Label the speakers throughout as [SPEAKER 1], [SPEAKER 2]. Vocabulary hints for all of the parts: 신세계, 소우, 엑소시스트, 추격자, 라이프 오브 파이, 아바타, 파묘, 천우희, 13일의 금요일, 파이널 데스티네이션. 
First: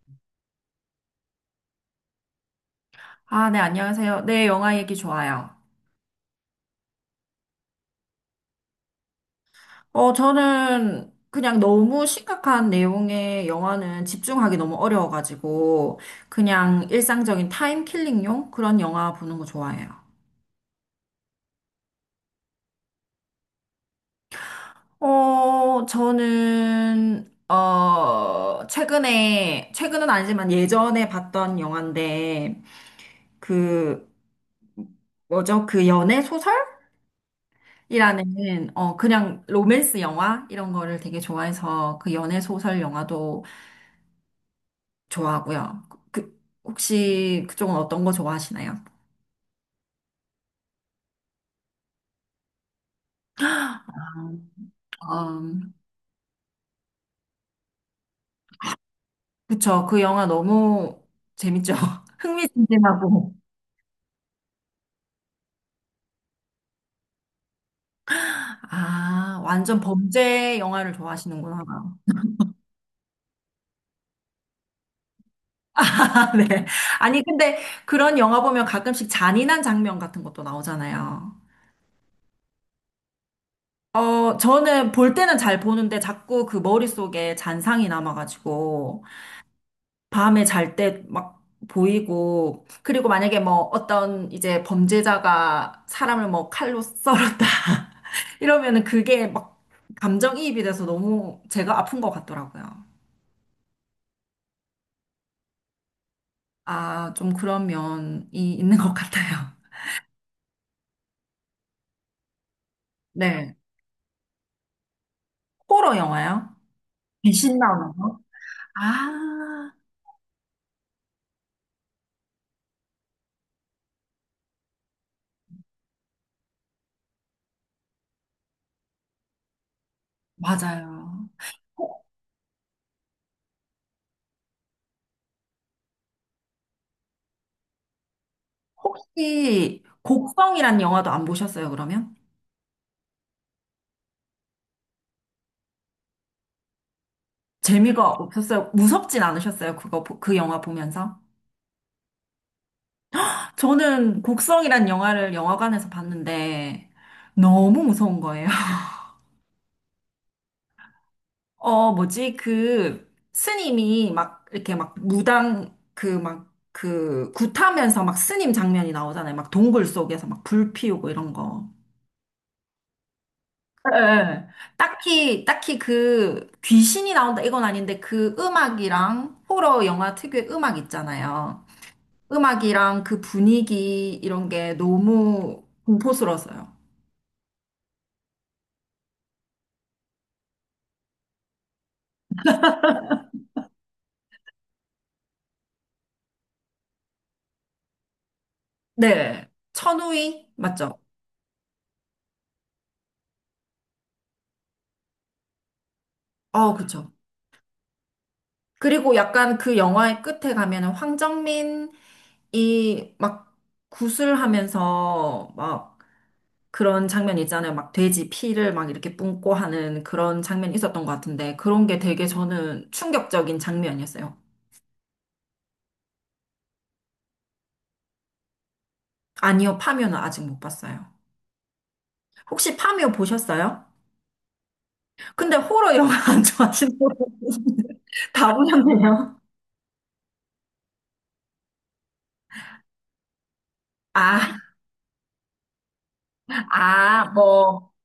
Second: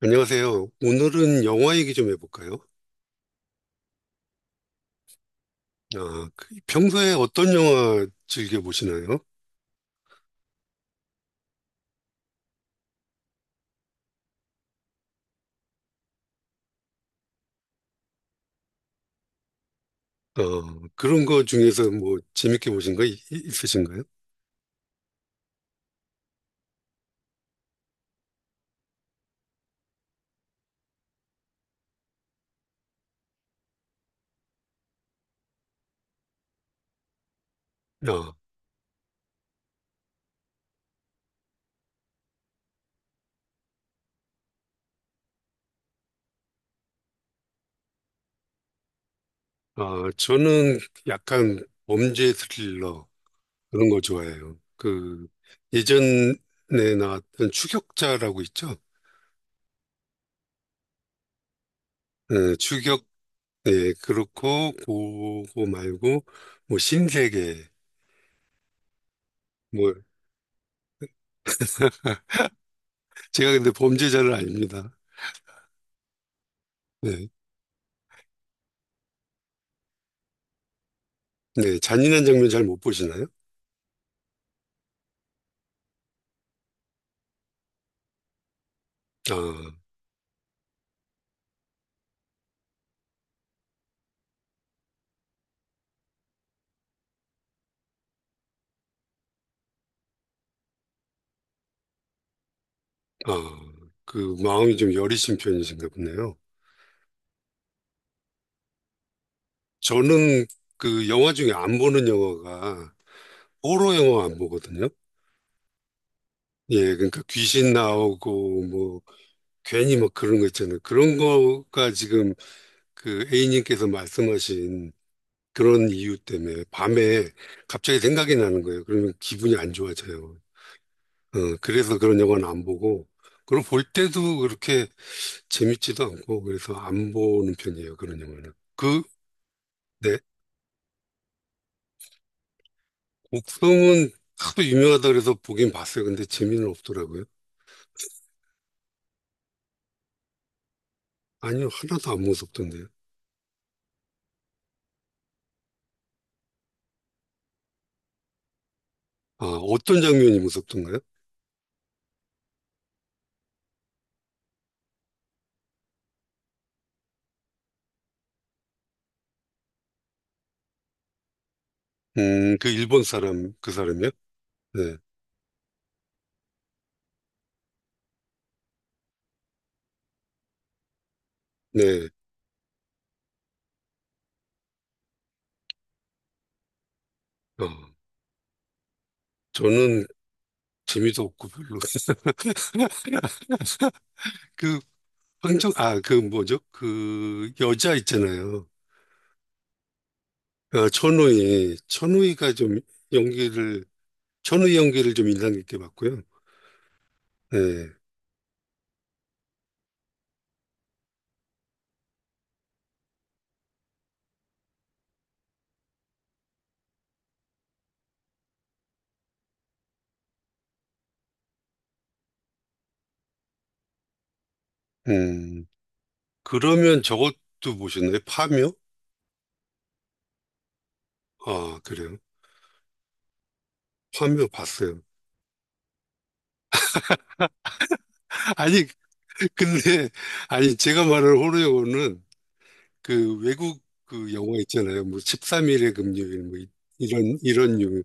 [SPEAKER 1] 안녕하세요. 오늘은 영화 얘기 좀 해볼까요?
[SPEAKER 2] 아, 네, 안녕하세요. 네, 영화 얘기 좋아요.
[SPEAKER 1] 평소에 어떤 영화 즐겨 보시나요?
[SPEAKER 2] 저는 그냥 너무 심각한 내용의 영화는 집중하기 너무 어려워가지고, 그냥 일상적인 타임킬링용 그런 영화 보는 거 좋아해요.
[SPEAKER 1] 그런 거 중에서 뭐 재밌게 보신 거 있으신가요?
[SPEAKER 2] 최근에, 최근은 아니지만 예전에 봤던 영화인데, 그, 뭐죠? 그 연애 소설이라는,
[SPEAKER 1] 아,
[SPEAKER 2] 그냥 로맨스 영화? 이런 거를 되게 좋아해서 그 연애 소설 영화도 좋아하고요. 그, 혹시 그쪽은 어떤 거 좋아하시나요?
[SPEAKER 1] 저는 약간 범죄 스릴러 그런 거 좋아해요. 그
[SPEAKER 2] 음,
[SPEAKER 1] 예전에 나왔던 추격자라고 있죠?
[SPEAKER 2] 그쵸. 그 영화 너무 재밌죠.
[SPEAKER 1] 네, 추격,
[SPEAKER 2] 흥미진진하고.
[SPEAKER 1] 네, 그렇고 그거 말고 뭐 신세계
[SPEAKER 2] 아, 완전
[SPEAKER 1] 뭐
[SPEAKER 2] 범죄 영화를 좋아하시는구나.
[SPEAKER 1] 제가 근데 범죄자를 아닙니다.
[SPEAKER 2] 아, 네. 아니,
[SPEAKER 1] 네,
[SPEAKER 2] 근데 그런 영화 보면 가끔씩 잔인한 장면 같은 것도 나오잖아요.
[SPEAKER 1] 네, 잔인한 장면 잘 못 보시나요?
[SPEAKER 2] 저는 볼 때는 잘 보는데 자꾸 그 머릿속에 잔상이 남아가지고
[SPEAKER 1] 아,
[SPEAKER 2] 밤에 잘 때 막 보이고, 그리고 만약에 뭐 어떤 이제 범죄자가 사람을 뭐 칼로 썰었다. 이러면은 그게 막 감정이입이 돼서 너무 제가 아픈 것 같더라고요.
[SPEAKER 1] 아, 그 마음이 좀 여리신 편이신가 보네요.
[SPEAKER 2] 아, 좀 그런 면이 있는 것 같아요.
[SPEAKER 1] 저는 그 영화 중에 안 보는 영화가
[SPEAKER 2] 네.
[SPEAKER 1] 호러 영화 안 보거든요.
[SPEAKER 2] 호러 영화요?
[SPEAKER 1] 예, 그러니까
[SPEAKER 2] 귀신
[SPEAKER 1] 귀신
[SPEAKER 2] 나오는 거?
[SPEAKER 1] 나오고 뭐
[SPEAKER 2] 아,
[SPEAKER 1] 괜히 막 그런 거 있잖아요. 그런 거가 지금 그 A님께서 말씀하신 그런 이유 때문에 밤에 갑자기 생각이 나는 거예요. 그러면 기분이 안 좋아져요.
[SPEAKER 2] 맞아요.
[SPEAKER 1] 그래서
[SPEAKER 2] 혹-
[SPEAKER 1] 그런 영화는 안 보고 그리고 볼 때도 그렇게 재밌지도 않고 그래서 안 보는 편이에요. 그런 영화는. 그
[SPEAKER 2] 혹시
[SPEAKER 1] 네.
[SPEAKER 2] 곡성이란 영화도 안 보셨어요, 그러면?
[SPEAKER 1] 목성은 하도 유명하다 그래서 보긴 봤어요. 근데 재미는 없더라고요.
[SPEAKER 2] 재미가 없었어요? 무섭진 않으셨어요? 그 영화 보면서?
[SPEAKER 1] 아니요, 하나도 안 무섭던데요.
[SPEAKER 2] 저는 곡성이란 영화를 영화관에서 봤는데 너무 무서운 거예요.
[SPEAKER 1] 아, 어떤 장면이 무섭던가요?
[SPEAKER 2] 뭐지? 그 스님이 막 이렇게 막 무당 그 막 그 굿하면서 막 스님 장면이 나오잖아요. 막 동굴 속에서 막 불 피우고 이런 거.
[SPEAKER 1] 그 일본 사람, 그
[SPEAKER 2] 예.
[SPEAKER 1] 사람이요?
[SPEAKER 2] 예.
[SPEAKER 1] 네,
[SPEAKER 2] 딱히 그 귀신이 나온다 이건 아닌데 그 음악이랑 호러 영화 특유의 음악 있잖아요.
[SPEAKER 1] 네.
[SPEAKER 2] 음악이랑 그 분위기 이런 게 너무 공포스러웠어요.
[SPEAKER 1] 어, 저는 재미도 없고 별로. 그 그 뭐죠? 그 여자 있잖아요.
[SPEAKER 2] 네. 천우희?
[SPEAKER 1] 아,
[SPEAKER 2] 맞죠?
[SPEAKER 1] 천우희. 연기를, 천우희 연기를 좀 인상 깊게 봤고요.
[SPEAKER 2] 그쵸.
[SPEAKER 1] 네.
[SPEAKER 2] 그리고 약간 그 영화의 끝에 가면은 황정민이 막 구슬하면서 막 그런 장면 있잖아요. 막 돼지 피를 막 이렇게 뿜고 하는 그런 장면이 있었던 것 같은데 그런 게 되게 저는 충격적인 장면이었어요.
[SPEAKER 1] 음, 그러면 저것도 보셨나요? 파묘?
[SPEAKER 2] 아니요, 파묘는 아직 못 봤어요.
[SPEAKER 1] 아, 그래요.
[SPEAKER 2] 혹시 파묘 보셨어요?
[SPEAKER 1] 화면 봤어요.
[SPEAKER 2] 근데 호러 영화 안 좋아하시는 분다
[SPEAKER 1] 아니,
[SPEAKER 2] 보셨네요.
[SPEAKER 1] 근데, 아니, 제가 말하는 호러요는 그 외국 그 영화
[SPEAKER 2] 아,
[SPEAKER 1] 있잖아요. 뭐 13일의 금요일,
[SPEAKER 2] 아,
[SPEAKER 1] 이런, 이런
[SPEAKER 2] 뭐.
[SPEAKER 1] 유.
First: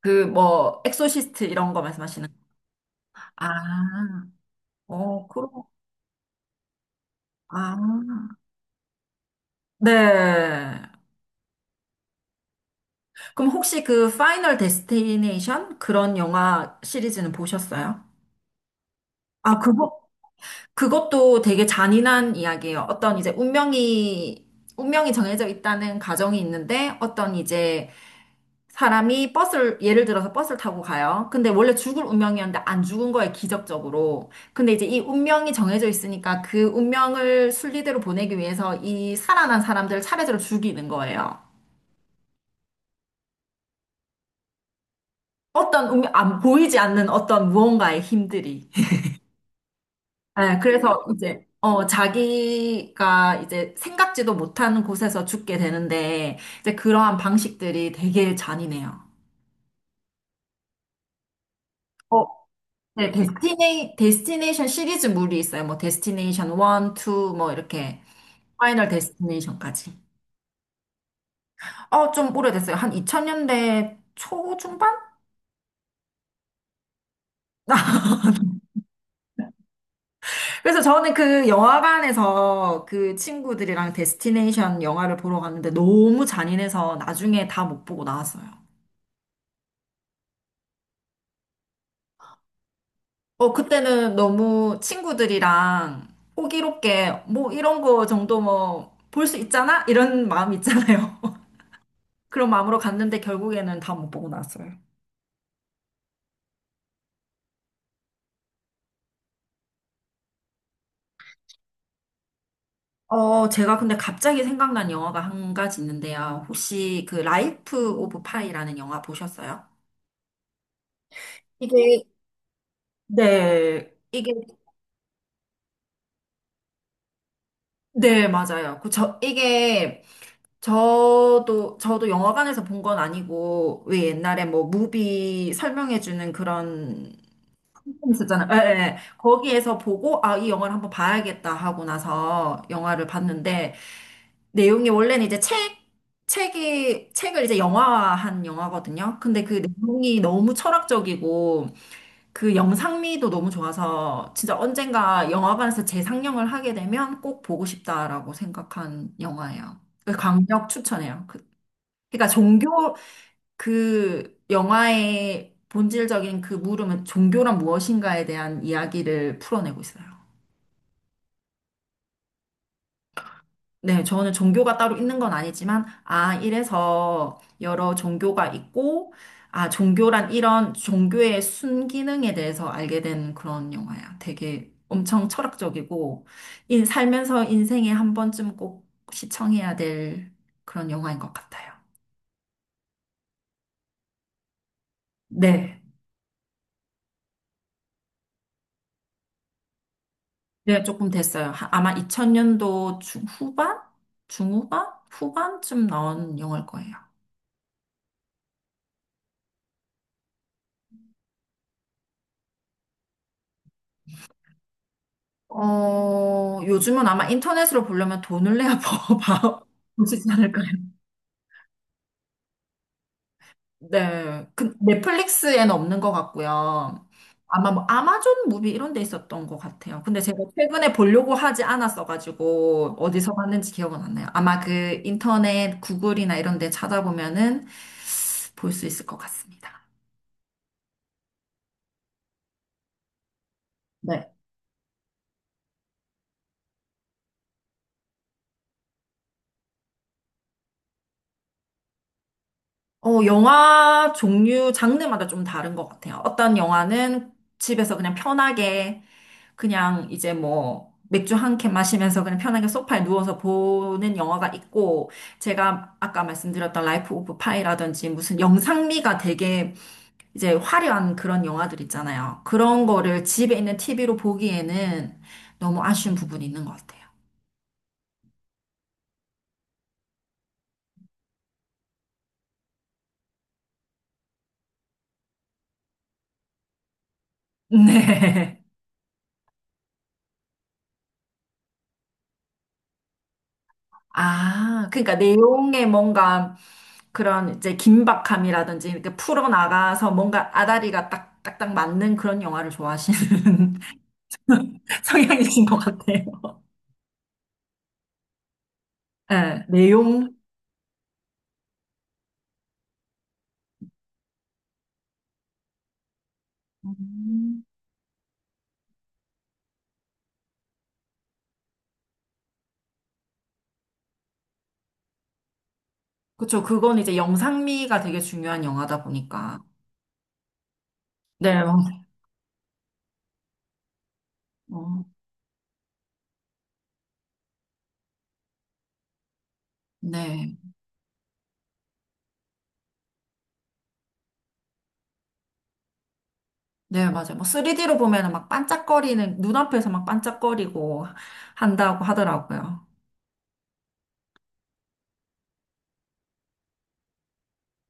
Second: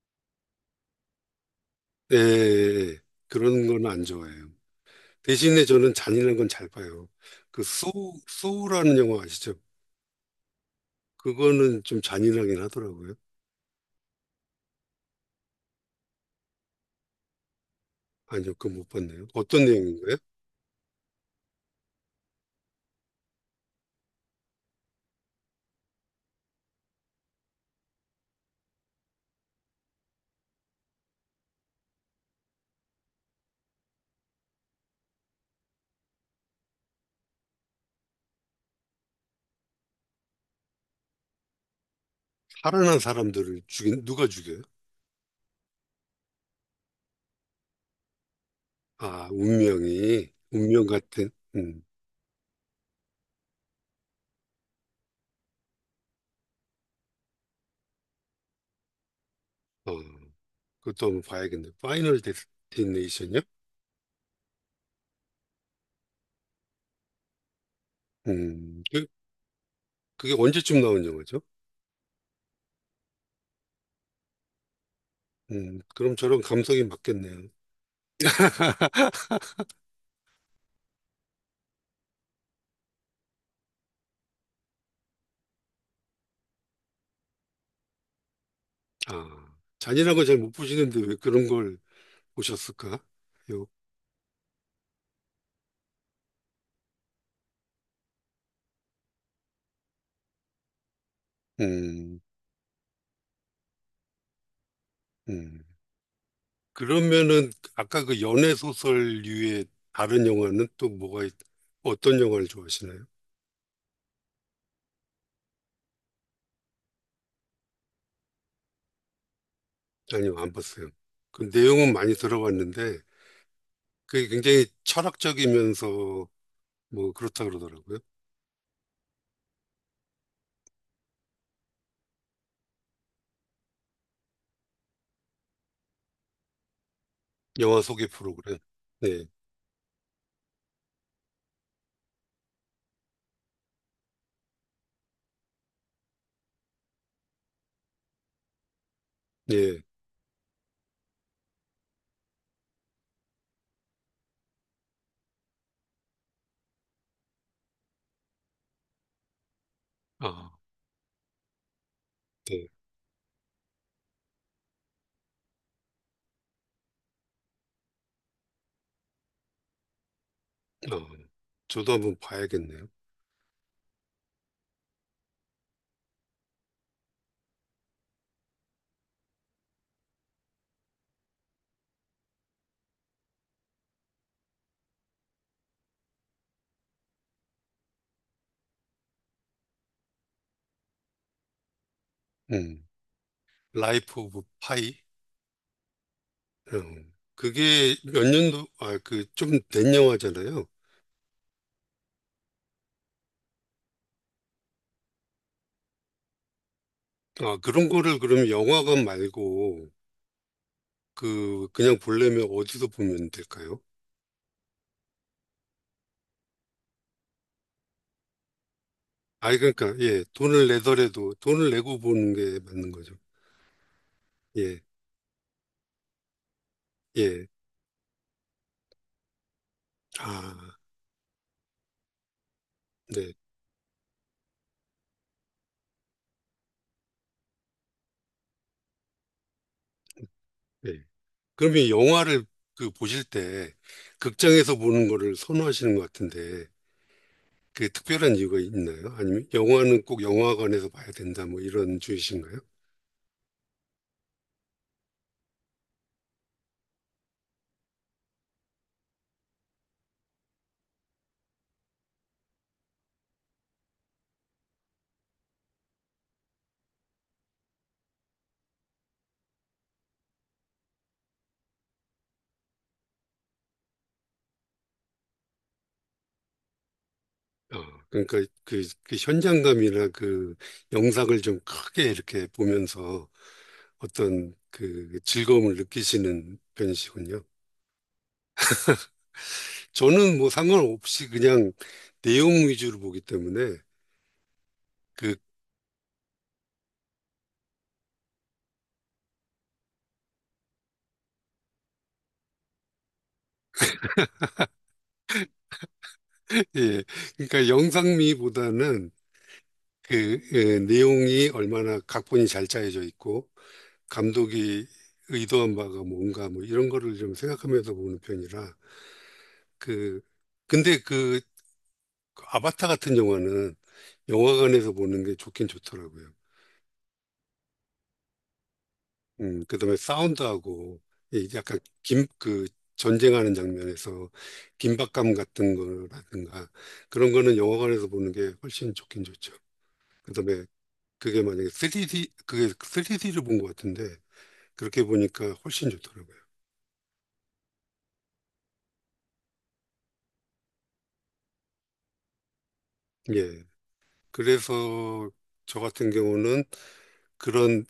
[SPEAKER 2] 그 뭐 엑소시스트 이런 거
[SPEAKER 1] 예,
[SPEAKER 2] 말씀하시는 거.
[SPEAKER 1] 예, 예. 그런 건 안
[SPEAKER 2] 아,
[SPEAKER 1] 좋아해요.
[SPEAKER 2] 그럼
[SPEAKER 1] 대신에 저는 잔인한 건 잘 봐요.
[SPEAKER 2] 아,
[SPEAKER 1] 소우라는 영화 아시죠?
[SPEAKER 2] 네.
[SPEAKER 1] 그거는 좀 잔인하긴 하더라고요.
[SPEAKER 2] 그럼 혹시 그 파이널 데스티네이션 그런 영화 시리즈는 보셨어요?
[SPEAKER 1] 아니요, 그거 못 봤네요.
[SPEAKER 2] 아,
[SPEAKER 1] 어떤
[SPEAKER 2] 그거
[SPEAKER 1] 내용인가요?
[SPEAKER 2] 그것도 되게 잔인한 이야기예요. 어떤 이제 운명이 정해져 있다는 가정이 있는데 어떤 이제 사람이 버스를, 예를 들어서 버스를 타고 가요. 근데 원래 죽을 운명이었는데 안 죽은 거예요, 기적적으로. 근데 이제 이 운명이 정해져 있으니까 그 운명을 순리대로 보내기 위해서 이 살아난 사람들을 차례대로 죽이는 거예요.
[SPEAKER 1] 살아난 사람들을 죽인, 누가 죽여요?
[SPEAKER 2] 어떤 운명, 안, 보이지 않는 어떤 무언가의 힘들이. 네,
[SPEAKER 1] 운명
[SPEAKER 2] 그래서
[SPEAKER 1] 같은,
[SPEAKER 2] 이제,
[SPEAKER 1] 음,
[SPEAKER 2] 자기가 이제 생각지도 못하는 곳에서 죽게 되는데, 이제 그러한 방식들이 되게 잔인해요.
[SPEAKER 1] 어. 그것도 한번 봐야겠네. 파이널
[SPEAKER 2] 어, 네,
[SPEAKER 1] 데스티네이션이요?
[SPEAKER 2] 데스티네이션 시리즈물이 있어요. 뭐, 데스티네이션 1, 2, 뭐, 이렇게,
[SPEAKER 1] 음,
[SPEAKER 2] 파이널
[SPEAKER 1] 그,
[SPEAKER 2] 데스티네이션까지.
[SPEAKER 1] 그게 언제쯤 나온 영화죠?
[SPEAKER 2] 좀 오래됐어요. 한 2000년대 초중반?
[SPEAKER 1] 그럼 저랑 감성이 맞겠네요.
[SPEAKER 2] 그래서 저는 그 영화관에서 그 친구들이랑 데스티네이션 영화를 보러 갔는데 너무 잔인해서 나중에 다 못 보고 나왔어요.
[SPEAKER 1] 아, 잔인한 거 잘 못 보시는데 왜 그런 걸 보셨을까? 요,
[SPEAKER 2] 그때는 너무 친구들이랑 호기롭게 뭐 이런 거 정도 뭐 볼 수 있잖아? 이런 마음 있잖아요.
[SPEAKER 1] 음,
[SPEAKER 2] 그런 마음으로 갔는데 결국에는 다 못 보고 나왔어요.
[SPEAKER 1] 음. 그러면은 아까 그 연애 소설류의 다른 영화는 어떤 영화를 좋아하시나요?
[SPEAKER 2] 제가 근데 갑자기 생각난 영화가 한 가지 있는데요. 혹시 그 라이프 오브 파이라는 영화 보셨어요?
[SPEAKER 1] 아니요, 안 봤어요. 그 내용은
[SPEAKER 2] 이게
[SPEAKER 1] 많이 들어봤는데
[SPEAKER 2] 네,
[SPEAKER 1] 그게
[SPEAKER 2] 이게,
[SPEAKER 1] 굉장히 철학적이면서 뭐 그렇다 그러더라고요.
[SPEAKER 2] 네, 맞아요. 저도 영화관에서 본 건 아니고, 왜 옛날에 뭐, 무비 설명해주는 그런
[SPEAKER 1] 영화 소개
[SPEAKER 2] 있었잖아요.
[SPEAKER 1] 프로그램.
[SPEAKER 2] 예, 예.
[SPEAKER 1] 네.
[SPEAKER 2] 거기에서 보고, 아, 이 영화를 한번 봐야겠다 하고 나서 영화를 봤는데, 내용이 원래는 이제 책을 이제 영화화한 영화거든요. 근데 그
[SPEAKER 1] 예,
[SPEAKER 2] 내용이 너무 철학적이고, 그 영상미도 너무 좋아서, 진짜 언젠가 영화관에서 재상영을 하게 되면 꼭 보고 싶다라고 생각한 영화예요.
[SPEAKER 1] 아,
[SPEAKER 2] 강력 추천해요. 그러니까
[SPEAKER 1] 네.
[SPEAKER 2] 종교, 그 영화의 본질적인 그 물음은 종교란 무엇인가에 대한 이야기를 풀어내고 있어요.
[SPEAKER 1] 어, 저도 한번 봐야겠네요.
[SPEAKER 2] 네, 저는 종교가 따로 있는 건 아니지만, 아, 이래서 여러 종교가 있고, 아, 종교란 이런 종교의 순기능에 대해서 알게 된 그런 영화야. 되게 엄청 철학적이고, 살면서 인생에 한 번쯤 꼭 시청해야 될 그런 영화인 것 같아요.
[SPEAKER 1] 음, 라이프 오브 파이.
[SPEAKER 2] 네.
[SPEAKER 1] 어, 그게 몇 년도, 아, 그 좀 된 영화잖아요.
[SPEAKER 2] 네, 조금 됐어요. 아마 2000년도 중후반? 후반쯤 나온 영화일 거예요.
[SPEAKER 1] 아, 그런 거를 그럼 영화관 말고 그 그냥 보려면 어디서 보면 될까요?
[SPEAKER 2] 요즘은 아마 인터넷으로 보려면 돈을 내야 봐,
[SPEAKER 1] 아,
[SPEAKER 2] 봐-
[SPEAKER 1] 그러니까 예,
[SPEAKER 2] 보시지 않을까요?
[SPEAKER 1] 돈을 내더라도 돈을 내고 보는 게 맞는 거죠.
[SPEAKER 2] 네. 그
[SPEAKER 1] 예,
[SPEAKER 2] 넷플릭스에는 없는 것 같고요.
[SPEAKER 1] 예.
[SPEAKER 2] 아마 뭐 아마존 무비 이런 데 있었던 것 같아요. 근데 제가
[SPEAKER 1] 아,
[SPEAKER 2] 최근에 보려고 하지 않았어가지고
[SPEAKER 1] 네,
[SPEAKER 2] 어디서 봤는지 기억은 안 나요. 아마 그 인터넷 구글이나 이런 데 찾아보면은 볼 수 있을 것 같습니다.
[SPEAKER 1] 예. 그러면 영화를 그 보실 때
[SPEAKER 2] 네.
[SPEAKER 1] 극장에서 보는 거를 선호하시는 것 같은데 그 특별한 이유가 있나요? 아니면 영화는 꼭 영화관에서 봐야 된다 뭐 이런 주의신가요?
[SPEAKER 2] 영화 종류, 장르마다 좀 다른 것 같아요. 어떤 영화는 집에서 그냥 편하게, 그냥 이제 뭐, 맥주 한 캔 마시면서 그냥 편하게 소파에 누워서 보는 영화가 있고, 제가 아까 말씀드렸던 라이프 오브 파이라든지 무슨 영상미가 되게 이제 화려한 그런 영화들 있잖아요. 그런 거를 집에 있는 TV로 보기에는 너무 아쉬운 부분이 있는 것 같아요.
[SPEAKER 1] 어, 그러니까 그 현장감이나 그 영상을 좀 크게 이렇게 보면서 어떤 그 즐거움을 느끼시는 편이시군요.
[SPEAKER 2] 네.
[SPEAKER 1] 저는 뭐 상관없이 그냥 내용 위주로 보기 때문에
[SPEAKER 2] 아, 그러니까
[SPEAKER 1] 그,
[SPEAKER 2] 내용에 뭔가 그런 이제 긴박함이라든지 이렇게 풀어나가서 뭔가 아다리가 딱딱 맞는 그런 영화를 좋아하시는 성향이신 것 같아요.
[SPEAKER 1] 예, 그러니까 영상미보다는
[SPEAKER 2] 네, 내용.
[SPEAKER 1] 그 예, 내용이 얼마나 각본이 잘 짜여져 있고 감독이 의도한 바가 뭔가 뭐 이런 거를 좀
[SPEAKER 2] 음.
[SPEAKER 1] 생각하면서 보는 편이라 그 근데 그 아바타 같은 영화는 영화관에서 보는 게 좋긴 좋더라고요.
[SPEAKER 2] 그쵸. 그건 이제 영상미가 되게 중요한 영화다 보니까.
[SPEAKER 1] 그다음에 사운드하고 이
[SPEAKER 2] 네,
[SPEAKER 1] 약간 김 그 전쟁하는 장면에서
[SPEAKER 2] 어,
[SPEAKER 1] 긴박감 같은 거라든가 그런 거는 영화관에서 보는 게 훨씬 좋긴 좋죠.
[SPEAKER 2] 네.
[SPEAKER 1] 그다음에 그게 만약에 3D 그게 3D를 본 것 같은데 그렇게 보니까 훨씬 좋더라고요.
[SPEAKER 2] 네, 맞아요. 뭐 3D로 보면은 막 반짝거리는, 눈앞에서 막 반짝거리고 한다고 하더라고요.
[SPEAKER 1] 예. 그래서 저 같은 경우는 그런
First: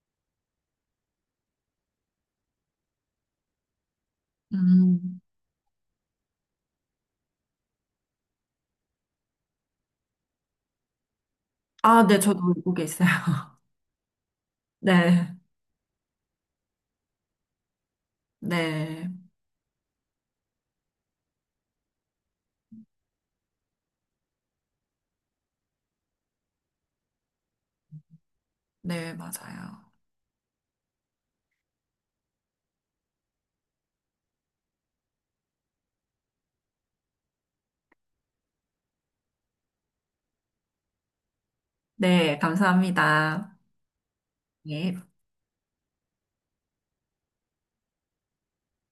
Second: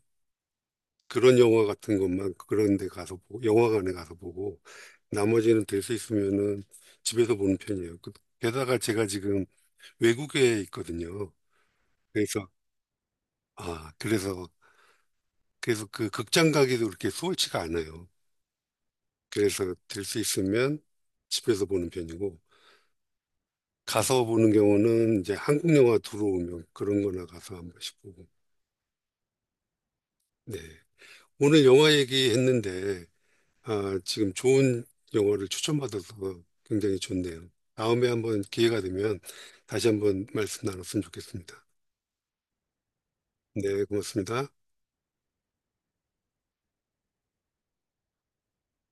[SPEAKER 1] 그런 영화 같은 것만 그런 데 가서 보고 영화관에 가서 보고
[SPEAKER 2] 음.
[SPEAKER 1] 나머지는 될 수 있으면은 집에서 보는 편이에요. 그- 게다가 제가 지금 외국에 있거든요.
[SPEAKER 2] 아, 네, 저도
[SPEAKER 1] 그래서
[SPEAKER 2] 외국에 있어요.
[SPEAKER 1] 그래서
[SPEAKER 2] 네.
[SPEAKER 1] 그래서 그 극장 가기도 그렇게 수월치가 않아요.
[SPEAKER 2] 네,
[SPEAKER 1] 그래서 될 수 있으면 집에서 보는 편이고 가서 보는 경우는 이제 한국 영화 들어오면 그런 거나 가서 한 번씩 보고
[SPEAKER 2] 네, 맞아요.
[SPEAKER 1] 네. 오늘 영화 얘기했는데 아, 지금 좋은 영화를 추천받아서 굉장히 좋네요. 다음에 한번 기회가 되면 다시 한번 말씀 나눴으면 좋겠습니다.
[SPEAKER 2] 네, 감사합니다.
[SPEAKER 1] 네, 고맙습니다.
[SPEAKER 2] 네.